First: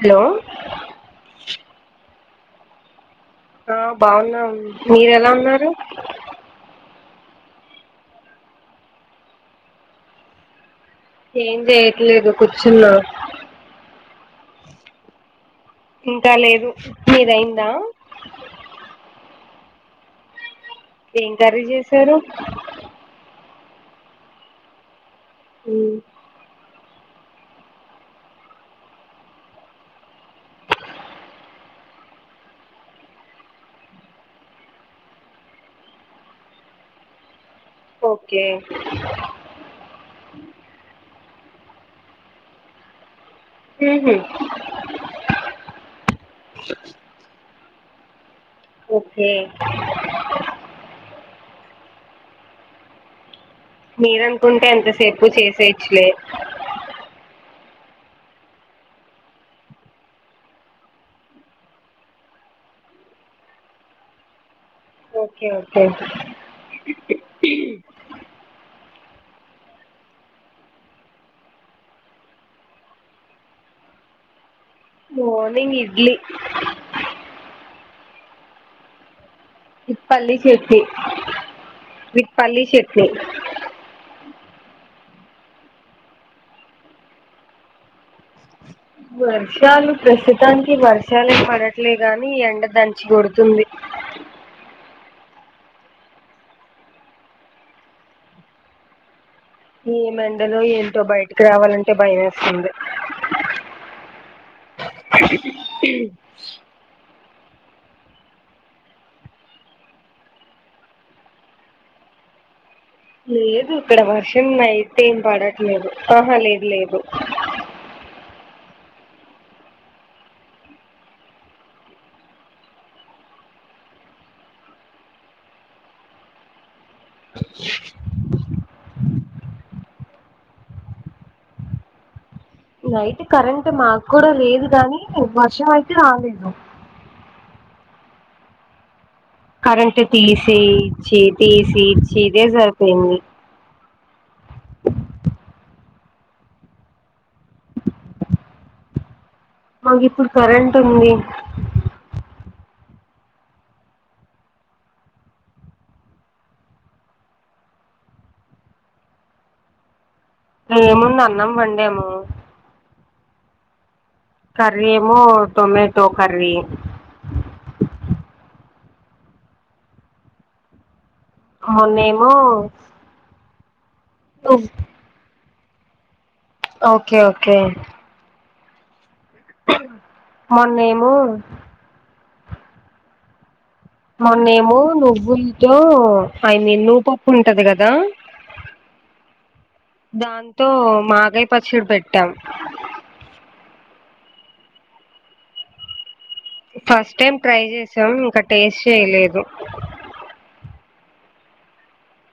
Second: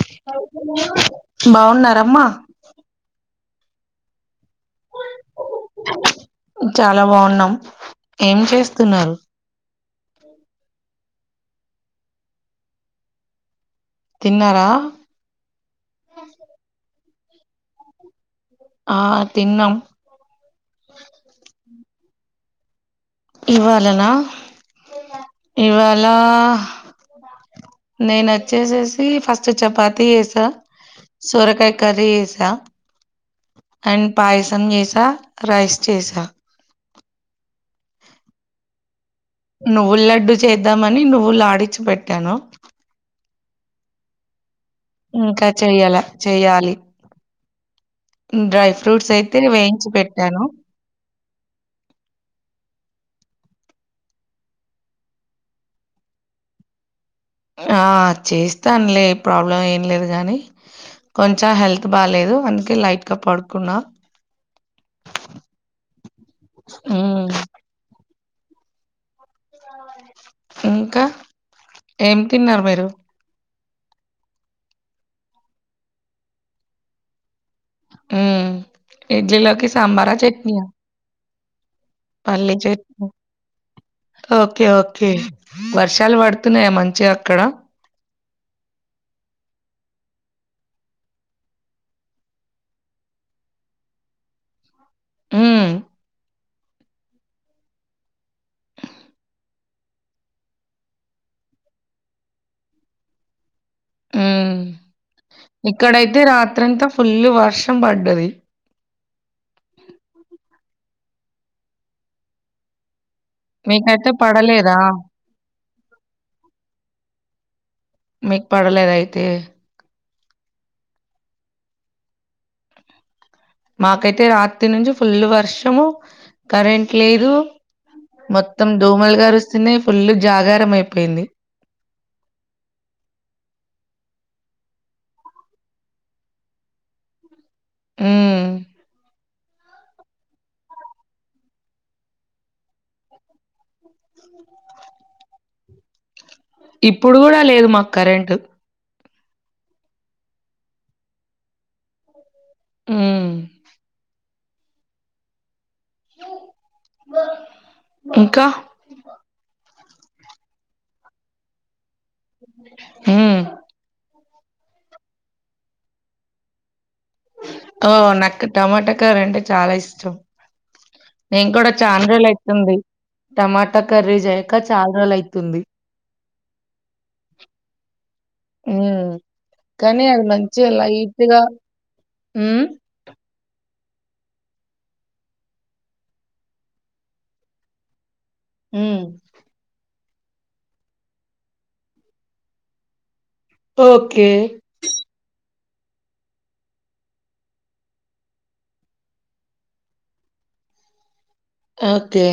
Hello బాగున్నారమ్మా. ఆ బాగున్నాము మీరు ఎలా ఉన్నారు. చాలా బాగున్నాం ఏం చేస్తున్నారు. ఏం చేయట్లేదు కూర్చున్న. తిన్నారా. ఇంటా లేదు మిది అయిందా ఆ తిన్నాం. ఏం కర్రీ చేసారు ఇవాళనా ఇవాళ. నేను వచ్చేసేసి ఫస్ట్ చపాతిీ వేసా సొరకాయ కర్రీ చేసా అండ్ పాయసం చేసా రైస్ చేసా ఓకే నువ్వుల లడ్డు చేద్దామని. ఫుల్ ఆడిచి పెట్టాను. హహ ఇంకా చెయ్యాల చెయ్యాలి డ్రై ఫ్రూట్స్ ఓకే అయితే వేయించి పెట్టాను. [inaudible] మీరనుకుంటే ఎంతసేపు చేసేచ్చులే. ఆ చేస్తానులే ప్రాబ్లం ఏం లేదు కాగానీ కొంచెం హెల్త్ బాలేదు అందుకే లైట్ గా పడుకున్నా. ఓకే ఓకే ఉమ్. ఇంకా ఏం తిన్నారు మీరు. మోర్నింగ్ ఇడ్లీ ఇడ్లీ లోకి సాంబారా చట్నీయా మీకు పల్లీ పల్లి చట్నీ చెట్టును ఓకే ఓకే వర్షాలు పడుతున్నాయా మంచిగా అక్కడ. వర్షాలు ప్రస్తుతానికి వర్షాలే పడట్లే గాని ఎండ దంచి కొడుతుంది. అ ఏ ఎండలో ఏంటో బయటకి రావాలంటే భయమేస్తుంది. ఉ ఇక్కడైతే రాత్రంతా ఫుల్ వర్షం పడ్డది లేదు ఇక్కడ మీకైతే వర్షం పడలేదా అయితే ఏం పడట్లేదు ఆహా లేదు లేదు మీకు పడలేద అయితే మాకైతే రాత్రి నుంచి ఫుల్ వర్షము కరెంట్ లేదు మొత్తం దోమలు గారుస్తేనే ఫుల్లు జాగారం అయిపోయింది నైట్ కరెంట్ మాకు కూడా లేదు కానీ వర్షం అయితే రాలేదు. ఆ కరెంటు తీసి ఇచ్చి తీసి ఇచ్చి ఇదే సరిపోయింది. [inaudible] ఇప్పుడు కూడా లేదు మాకు కరెంట్ మాకు ఇప్పుడు కరెంట్ ఉంది. ఉమ్ ఇంకా ఏముంది అన్నాం వందమో ఉం కర్రీ ఏమో టొమేటో కర్రీ ఓ నాకు టమాటా కర్రీ అంటే చాలా ఇష్టం నేను కూడా చాలా రోజులు మొన్నేమో అయితుంది టమాటా కర్రీ జేయ్యక చాల రోజులు అయితుంది. ఓకే ఓకే ఉం కానీ అది మంచిగా మొన్నేమో లైట్గా ఊ మొన్నేమో నువ్వులతో ఐ మీన్ నువ్వుపప్పు ఉంటది కదా ఊ దాంతో మాగాయ్ పచ్చడి పెట్టాం ఓకే ఫస్ట్ టైం ట్రై చేసాం ఇంకా టేస్ట్ చేయలేదు ఓకే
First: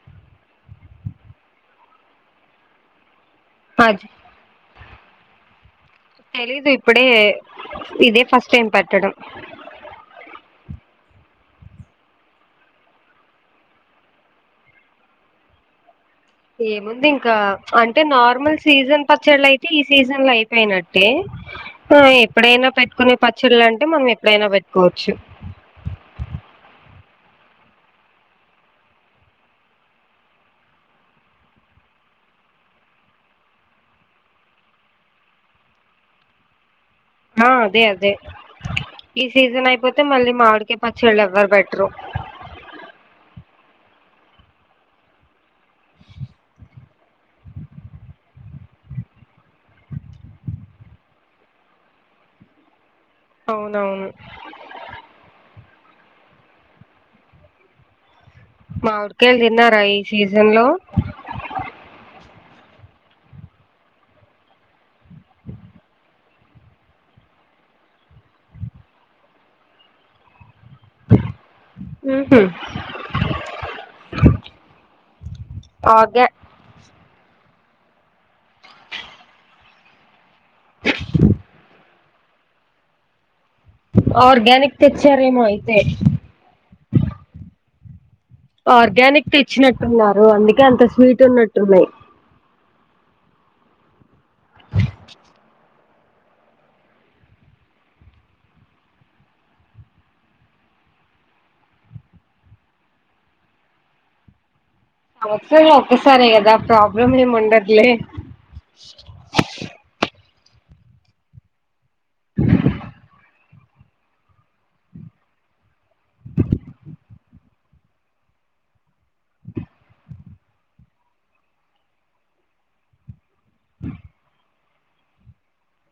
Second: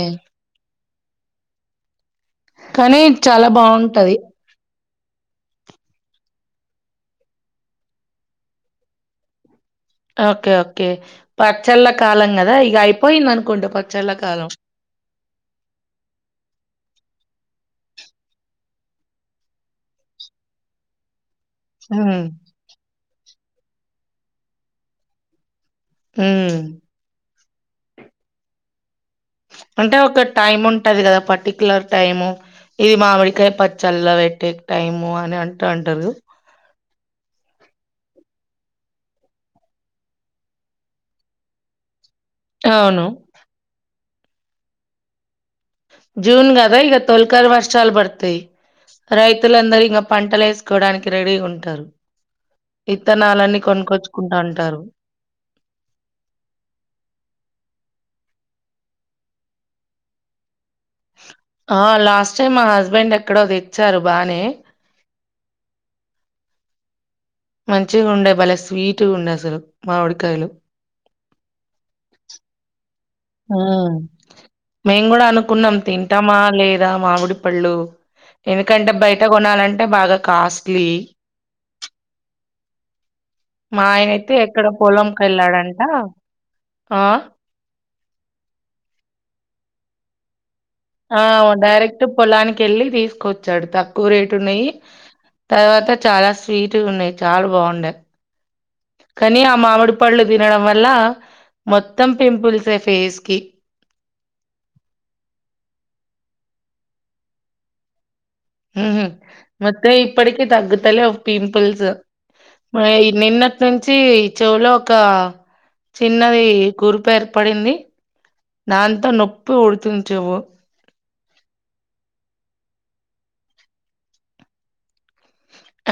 కానీ చాలా అది బాగుంటది తెలీదు ఇప్పుడే ఇదే ఫస్ట్ టైం పెట్టడం ఓకే ఓకే పచ్చళ్ళ కాలం కదా ఇగా అయిపోయింది అనుకుంటా పచ్చళ్ళ కాలం. ఏముంది ఇంకా అంటే నార్మల్ సీజన్ పచ్చళ్ అయితే ఈ సీజన్ లో అయిపోయినట్టే ఆ హ్మ్. ఎప్పుడైనా పెట్టుకునే పచ్చళ్ళ అంటే మనం ఎప్పుడైనా పెట్టుకోవచ్చు ఊ అంటే ఒక టైం ఉంటది కదా పర్టిక్యులర్ టైము. ఇది మామిడికాయ పచ్చల్ల పెట్టే టైము అని అంట ఉంటారు. ఆ అదే అదే ఈ సీజన్ అయిపోతే మళ్ళీ మావిడికయ్ పచ్చళ్ళు ఎవ్వరు బెటరు అవును. జూన్ గద ఇగ తోల్కర్ వర్షాలు బడ్తయి రైతులందరు ఇంకా పంటలు వేసుకోడానికి రెడీగ ఉంటారు విత్తనాలన్నీ అవునవును కొనుకొచ్చుకుంటాంటరు మామిడికాయలు తిన్నారా ఈ సీజన్ లో ఆ లాస్ట్ చే మా హస్బెండ్ ఎక్కడో తెచ్చారు బానే మంచి గుండె బలే స్వీట్గా ఉండే అసలు మావడికాయలు ఉహు ఊ మేం కూడా అనుకున్నం ఆర్గా తింటమా లేదా మామిడీ పళ్ళు ఎందుకంటే బయట కొనాలంటే బాగా కాస్ట్లీ మా ఆయనైతే ఎక్కడో ఆర్గానిక్ పొలం తెచ్చారేమో అయితే కెళ్ళాడంట ఆ ఆర్గానిక్ తెచ్చినట్టున్నారు అందుకే అంత ఆ స్వీట్ ఉన్నట్టున్నాయి డైరెక్ట్ పొలానికి ఎల్లి తీస్ కొచ్చాడు తక్కువ రేటు ఉన్నయి తర్వాత చాలా స్వీట్గా ఉన్నాయి చాలా బాగుండే కానీ ఆ మామిడి పళ్ళు తినడం వల్ల మొత్తం పింపుల్స్ ఏ ఫేస్ కి వచ్చేది ఒకసారే కదా ప్రాబ్లం ఏం ఉండదులే ఉహు మొత్తం ఇప్పటికి తగ్గుతలేవు పింపల్స్ మాయి నిన్న అప్పటి నుంచి ఈ చెవులో ఒక చిన్నది కురుపు ఏర్పడింది నాంతో నొప్పి పుడుతుంది చెవ్వు. [inaudible]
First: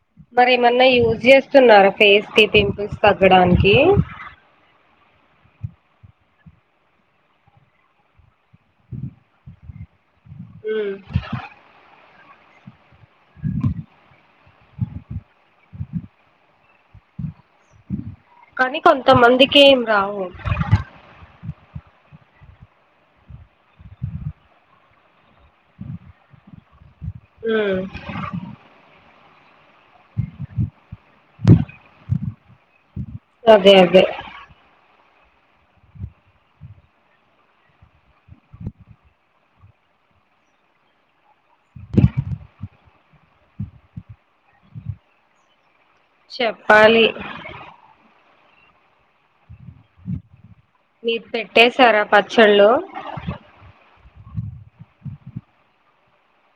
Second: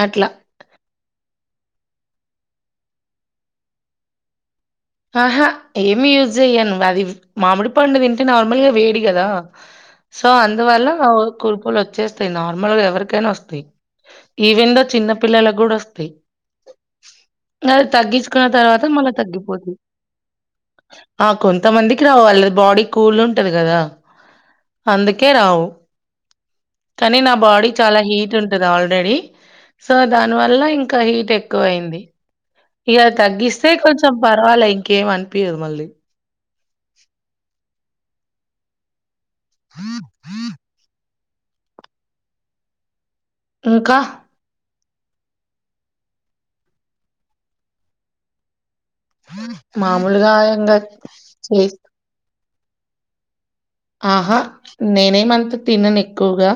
అట్లా. మరి ఏమన్నా యూజ్ చేస్తున్నారా ఫేస్ కి పింపుల్స్ తగ్గడానికి ఆహా ఏమి యూజ్ జేయను అది మామిడి పండు తింటే నార్ మళ్ళ వేడి కదా సో అందు వల్ల ఉమ్. కురుపులు వచ్చేస్తాయి నార్మల్ గా ఎవరి కేనో వస్తాయి ఈవెందో చిన్న పిల్లలక్ గూడా వస్తయ్ అది తగ్గించుకున్న కానీ తర్వాత మళ్ళీ కొంతమందికి తగ్గిపోది ఏం రావు కొంత మందికి రావాలి బాడీ కూల్ ఉంటంది కదా అందుకే రావు కానీ నా బాడీ ఉమ్. చాలా హీట్ ఉంటది ఆల్రెడీ సో దాని వల్ల ఇంకా హీట్ ఎక్కువ అయింది ఇగా తగ్గిస్తే అదే అదే కొంచం పర్వలే ఇంకేం అనిపియ్యదు మళ్ళీ ఇంకా చెప్పాలి మాములుగా మీరు పెట్టేశారా పచ్చళ్లు ఆహా నేనేమంత తినను ఎక్కువగా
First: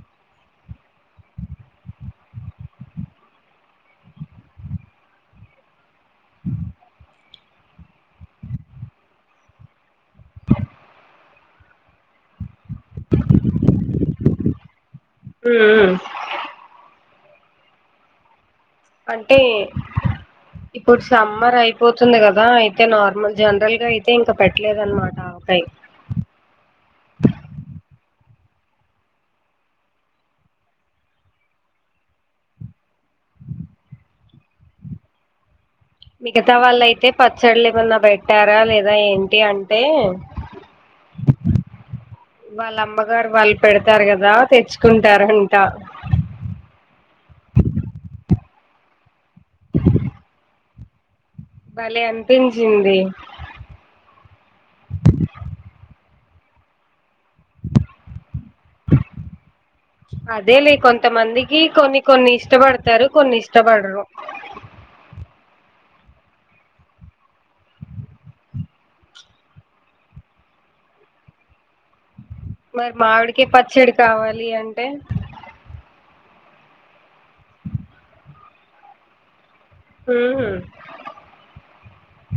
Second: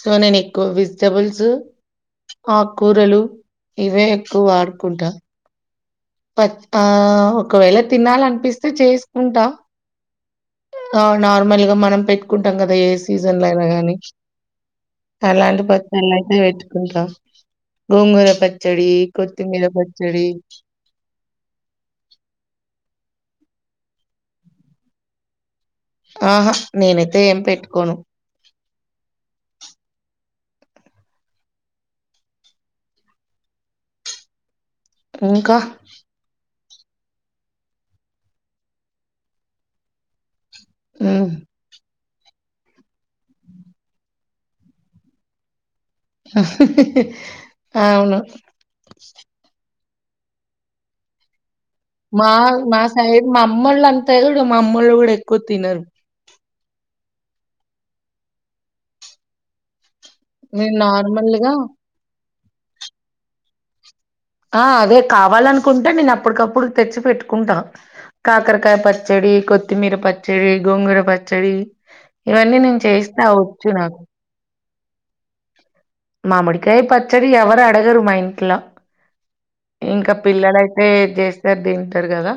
సో నేను ఎక్కువ వెజిటబుల్స్ ఆకు కూరలు ఇవే ఎక్కువ వాడుకుంట ప ఆ ఒకవేళ తినాలనిపిస్తే చేసుకుంటా నార్మల్ గా మనం పెట్టుకుంటాం కదా ఏ సీజన్ లో అయినా గానీ అలాంటి ఉమ్, ఉమ్. పచ్చళ్ళు అయితే పెట్టుకుంటాం గోంగూర పచ్చి పచడి అంటే కొత్తిమీద పచ్చడి ఇప్పుడు సమ్మర్ అయిపోతుంది కదా అయితే నా నార్మల్ జనరల్ గా అయితే ఇంకా పెట్టలేదునమాట ఆవకాయ్ ఆహా నీనైతే ఏం పెట్టుకోను ఇంక మిగతా వాళ్ళయితే పచ్చళ్ళ ఏమన్నా పెట్టారా లేదా ఏంటి అంటే హు వాళ్ళమ్మగారు వాళ్ళు పెడతారు కదా తెచ్చుకుంటారంట అవును [inaudible] భలే మా మా అనిపించింది సైడ్ మా అమ్మొళ్ల అంతా చూడు మా అమ్మోళ్ళు కూడా ఎక్కువ తినరు అదే లే నేను నార్మల్‌గా కొంతమందికి కొన్ని కొన్ని ఇష్టపడతారు కొన్ని ఇష్టపడరు ఆ అదే కావాలనుకుంటే నీన్ అప్పటికప్పుడు తెచ్చి పెట్టుకుంటా కాకరకాయ పచ్చడ్ కొత్తిమీర పచ్చడి గోంగుర పచ్చడి ఇవన్నీ నేను చేస్తా వచ్చు నాకు ట్టె మామిడికాయ పచ్చడి ఎవరు అడగరు మ ఇంట్లా ఇంకా ఉమ్ పిల్లలయితే చేస్తారు తింటారు కదా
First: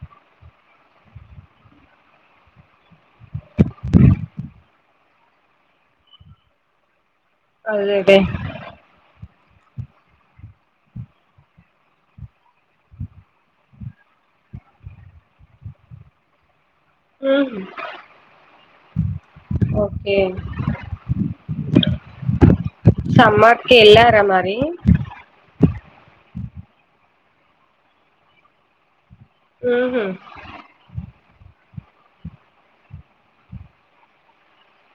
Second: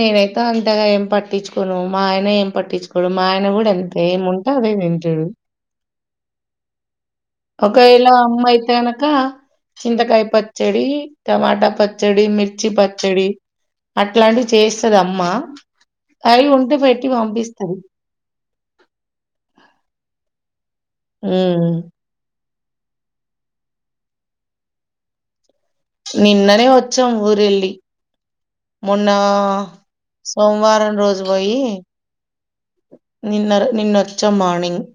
నేనైతే అంతగా ఏం పట్టించుకోను మా ఆయన ఏం పట్టించుకోడు మా ఆయన కూడా ఎంత ఏముంటే అదే తింటాడు ఒకేలా అదేదే అమ్మైతే అనుక చింతకాయ పచ్చడి టమాటా పచ్చడి మిర్చి పచ్చడి అట్లాంటివి చేస్తద అమ్మా అవి ఉంట పెట్టి ఉహు పంపిస్తాది ఓకే హ్మ్. సమ్మర్కి ఎల్లారా మరి నిన్ననే వచ్చాం ఊరెళ్ళి మొన్న ఉహు సోమ్ వారం రోజు బోయి నిన్న నిన్నొచ్చ మార్నింగ్గ్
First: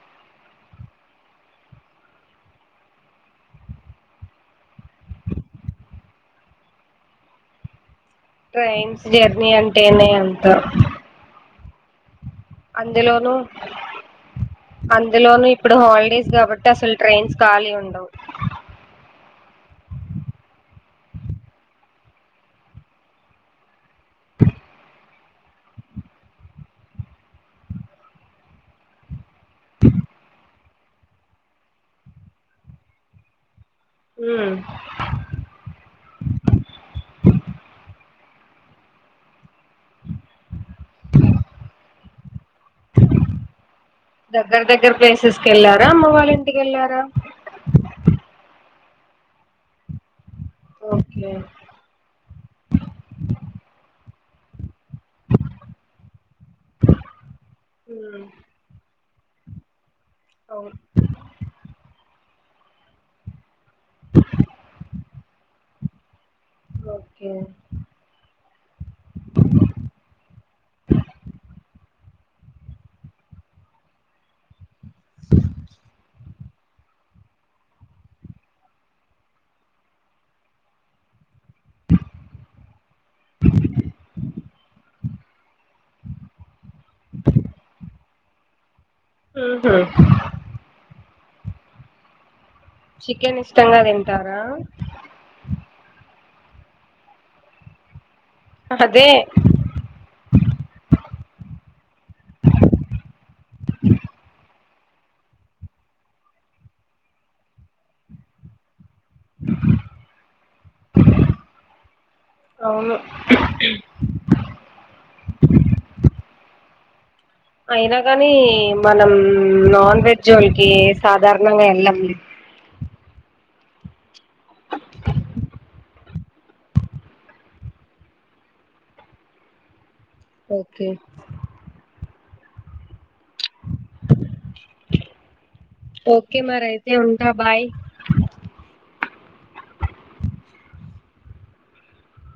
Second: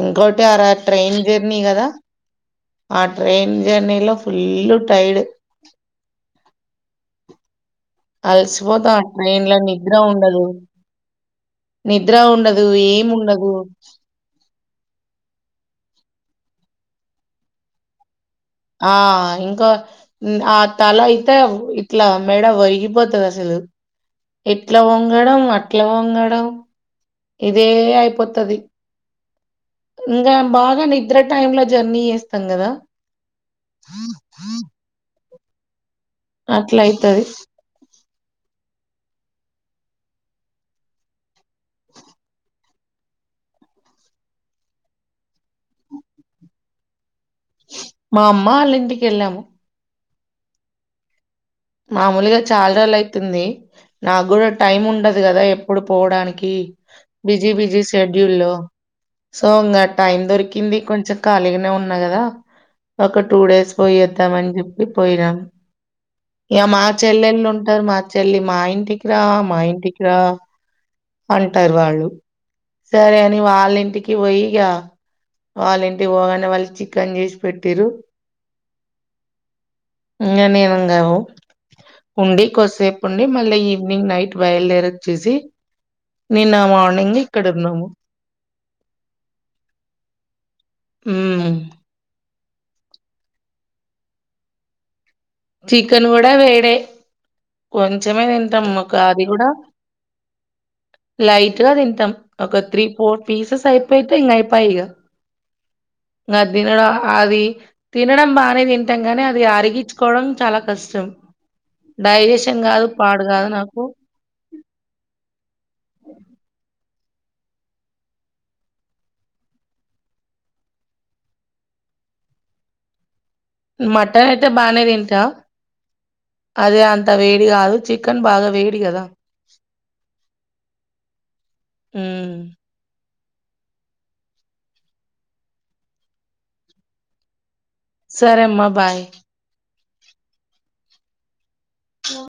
ఇంకోటి ఆర ట్రైన్ జెర్నీ కదా ఆ ట్రెయిన్ జెర్నీలో ఫుల్ టైడ్ ట్రైన్స్ అలసిపోతాము జర్నీ ట్రెన్లా అంటేనే నిద్రాండదు అంత నిద్ర ఉండదు ఏం ఉండదు అందులోని ఇప్పుడు హాలిడేస్ కాబట్టి అసలు ట్రెన్స్ ఖాళీ ఉండవు ఆ ఇంకా ఆ తల అయితే ఇట్లా మేడ వరిగిపోతది అసలు [inaudible] ఇట్లా వంగడం అట్లా వంగడం ఇదే అయిపోతది ఇంగ బాగా నిద్ర టైమ్ లో జర్నీ చేస్తాం గదా ఉమ్ అట్ల అయితది [inaudible] దగ్గర దగ్గర ప్లేసెస్ కి వెళ్ళారా అమ్మ వాళ్ళ ఇంటి కెళ్ళారా మా అమ్మ ఆళ్ళింటికి వెళ్ళాము ఒకే మామూలుగా చాలా రోజులైతుంది నాకు గూడా టైమ్ ఉండదు కదా ఎప్పుడు పోవడానికి బిజీ బిజీ ఉమ్ షెడ్యూల్ లో సో ఇంకా టైం ఓ- దొరికింది కొంచెం ఖాళీగానే ఉన్నా కదా ఒక టూ డేస్ పోయొదాంమని చెప్పి పోయినాం ఇగ మా ఓకే చెల్లెల్లు ఉంటారు మా చెల్లి మా ఇంటికి రా మా ఇంటికి రా అంటార్ వాళ్ళు సరే అని వాళ్ళ ఇంటికి పోయి ఇగా వాళ్ళ ఇంటికి పోగానే వాళ్ళు చి కెన్ చేసి పెట్టిర్రు ఇంగ నేను ఇంగ ఉండి కొద్దిసేపు ఉండి మళ్ళీ ఈవినింగ్ నైట్ బయలుదేరి వచ్చేసి నిన్న మార్నింగ్ ఇక్కడ ఉన్నాము హుహూ మ్మ్ చికెన్ ఇష్టంగా తింటారా చికెన్ గూడా వేడే కొ కొంచమే తింటాం అదే అది కూడా లైట్ గా తింటాం ఒక త్రీ ఫోర్ పీసస్ అయిపోయితే ఇంగా అయిపాయ్ ఇగా ఇగ దినడం అది తినడం బానే తింటాం కానీ అది అరిగిచ్చు కోవడం చాలా కష్టం డైజేషన్ కాదు అవును పాడు కాదు నాకు అయినా కానీ మనం నాన్ వెజ్ జోలికి సాధారణంగా వెళ్ళాం మటన్ అయితే బానే తింటా అదే అంత వేడి గాదు చికెన్ బాగా వేడి గదా ఓకే ఉమ్ ఓకే మరైతే ఉంటా బాయ్ సరే అమ్మా బాయ్ వో